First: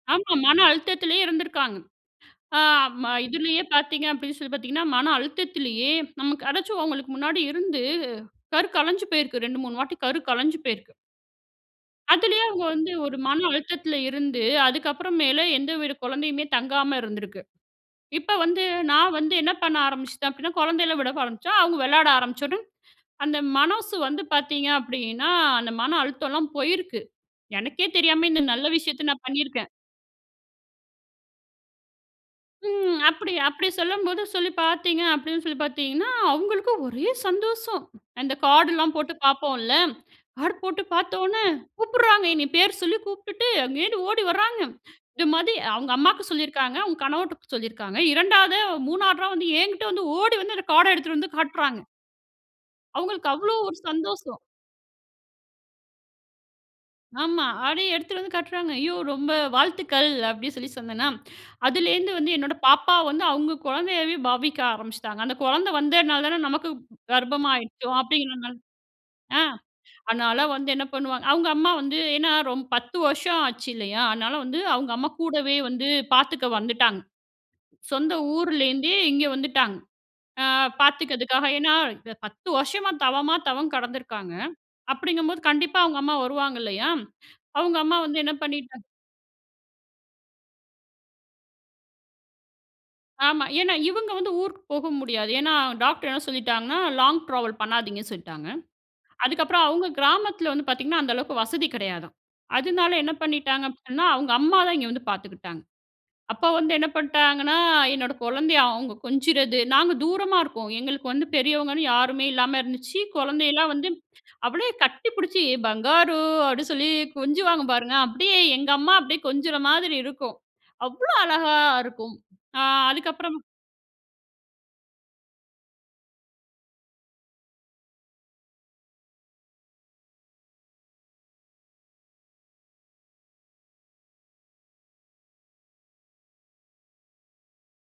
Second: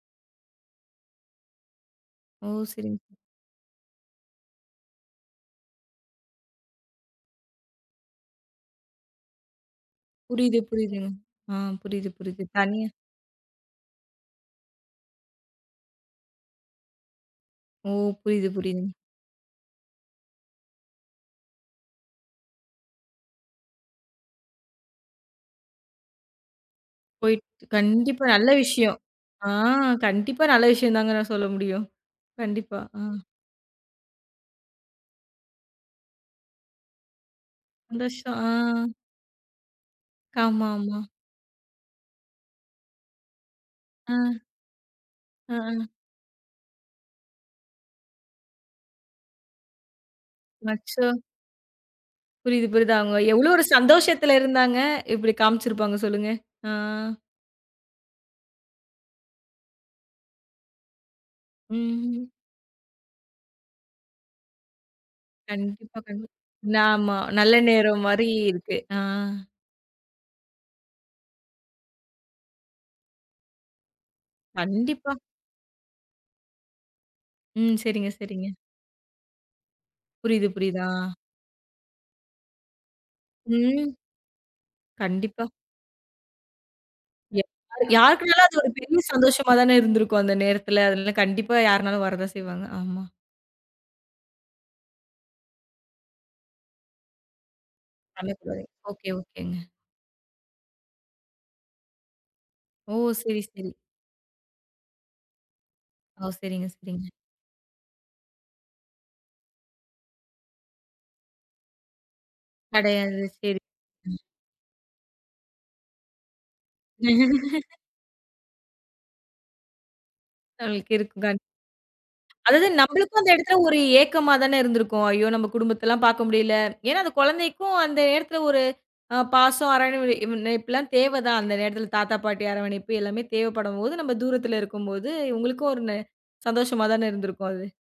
ஆமா. மன அழுத்தத்திலே இருந்திருக்காங்க. ஓ! ஆ சரிங் ம இதுலயே பாத்தீங்க அப்டி சொல்லி பாத்தீங்கன்னா, மன அழுத்தத்திலயே நம்ம கடைச்சவோங்களுக்கு முன்னாடி இருந்து கரு கலைஞ்சு போயிருக்கு. 2, 3 வாட்டி கரு கலைஞ்சு புரியுது, போயிருக்கு. புரியுதுங்க. ஆ புரிது அதுலே புரிது. அவங்க தனியா வந்து ஒரு மன அழுத்தத்துல இருந்து, அதுக்கப்புறமேலு எந்த வித குழந்தையுமே தங்காம இருந்திருக்கு. ஓ! இப்ப புரியுது. வந்து புரியுதுங்க. நான் வந்து என்ன பண்ண ஆரம்பிச்சிட்டே அப்படின்னா, குழந்தைகள விட ஆரம்பிச்ச. அவங்க விளையாட ஆரமிச்சொன, அந்த மனசு வந்து பாத்தீங்க அப்படின்னா, அந்த மன அழுத்தோலா போயிருக்கு. போய்ட் எனக்கே கண்டிப்பா தெரியாம இந்த நல்ல நல்ல விஷயோம். விஷயத்த நான் ஆ. பண்ணிருக்கேன். கண்டிப்பா நல்ல விஷயதாங்கனு நான் சொல்ல முடியும். கண்டிப்பா. ம். ம். அப்டி அப்டி சொல்லும்போது சொல்லி பார்த்தீங்க, அப்டின்னு சொல்லி பாத்தீங்கன்னா, அவங்களுக்கு ஒரே சந்தோஷம். சந்தோஷம். அந்தக் ஆ. கார்டுலாம் போட்டு பாப்போம்ல. கார்டு போட்டு ஆமாமா. பாத்தவுனே, "கூப்புடுறாங்க, என்னய பேர் சொல்லி கூப்டுட்டு, அங்கேருந்து ஆ, ஓடி வர்றாங்க. இது மாதி ஆஅ, அவங்க அம்மாவுக்கு சொல்லியிருக்காங்க. அவங்க கணவர்ட்ட சொல்லியிருக்காங்க. 2வதா 3வதா வந்து என்கிட்ட வந்து ஓடி வந்து அந்த கார்ட அச்சோ! எடுத்துட்டு வந்து காட்டுறாங்க. புரிது. புரிது. அவங்க அவங்களுக்கு எவ்ளோ அவ்ளோ ஒரு ஒரு சந்தோஷத்துல சந்தோஷம். இருந்தாங்க. இப்டி காமிச்சுருப்பாங்க சொல்லுங்க. ஆ, ஆமா. அப்டியே எடுத்துட்டு வந்து காட்டுறாங்க. ஐயோ! ரொம்ப வாழ்த்துக்கள். அப்படி சொல்லி சொன்னேன்னா, அதுலேருந்து ம்ஹ்ம். வந்து என்னோட பாப்பாவ வந்து, அவங்க குழந்தையவே பாவிக்க ஆரம்பிச்சிட்டாங்க. அந்த குழந்த கண்டிப்பா வந்தனால கண்டிப்பா. தான நமக்கு ஆம நல்ல கர்ப்பமாயிட்டோ நேரம் மாரி அப்டின்ங்கற மாரி. இருக்கு. ஆ. ஆ. அதனால வந்து என்ன பண்ணுவாங்க, அவங்க அம்மா வந்து ஏன்னா ரொம்ப 10 வருஷம் ஆச்சு இல்லையா? அதனால வந்து அவங்க அம்மா கண்டிப்பா. கூடவே வந்து பாத்துக்க வந்துட்டாங்க. ம். சரிங்க சொந்த சரிங்க. ஊர்ல இருந்தே இங்க வந்துட்டாங்க. ஆ. புரியுது புரியுது. ஆ. பாத்துக்கிறதுக்காக. ஏன்னா 10 வருஷமா தவமா தவம் ம். கடந்துருக்காங்க. அப்படிங்கும்போது கண்டிப்பா. கண்டிப்பா அவங்க அம்மா வருவாங்கல்லையா? யா அவங்க அம்மா வந்து என்ன யாருக்குனாலும் அது ஒரு பண்ணிட்டாங்க பெரிய சந்தோஷமா தான இருந்திருக்கும். அந்த நேரத்துல. அதுனால கண்டிப்பா யாருனாலும் வரதான் செய்வாங்க. ஆமா. ஆமா. ஏன்னா இவங்க வந்து ஊருக்குப் போக முடியாது. ஏன்னா டாக்டர் என்ன சொல்லிட்டாங்கன்னா, லாங் டிராவல் பண்ணாதீங்கன்னு சொல்லிட்டாங்க. அமைப்பு. ஓகே. அதுக்கப்புறோ ஓகேங்க. அவங்க கிராமத்துல வந்து பாத்தீங்கன்னா அந்த அளவுக்கு வசதி கிடையாதா. அதனால ஓ! என்ன சரி பண்ணிட்டாங்க சரி. அப்டின்னா அவங்க அம்மாதா இங்க வந்து பாத்துக்கிட்டாங்க. ஓ. அப்ப சரிங்க வந்து என்ன சரிங்க. பண்ட்டாங்கன்னா என்னோட குழந்தைய அவங்க கொஞ்சறது. நாங்க தூரமா இருக்கோ. எங்களுக்கு வந்து பெரியவங்கன்னு யாருமே இல்லாம இருந்துச்சு. கெடையாது சரி. குழந்தையெல்லா வந்து ம். அவளே கட்டிப்புடிச்சு "பங்காரு" அப்டி சொல்லி கொஞ்சுவாங்க பாருங்க. அப்டியே எங்க அம்மா அப்டி கொஞ்சற மாதிரி இருக்கும். அவ்ளோ [unintelligible] அழகா இருக்கும். ஆ அதாது நம்மளுக்கு அந்த அதுக்கப்றம் இடத்துல ஒரு ஏக்கமாதான இருந்திருக்கும். ஐயோ! நம்ம குடும்பத்தல்லாம் பாக்க முடியல. ஏன்னா அந்த குழந்தைக்கும் அந்த நேரத்துல ஒரு அ பாசம், அரராவணைப்புல்லா தேவ தான். அந்த நேரத்துல தாத்தா, பாட்டி அரவணைப்பு எல்லாமே தேவப்படும்போது, நம்ம தூரத்துல இருக்கும்போது உங்களுக்கு ஒரு ந சந்தோஷமா தான இருந்திருக்கும். அது.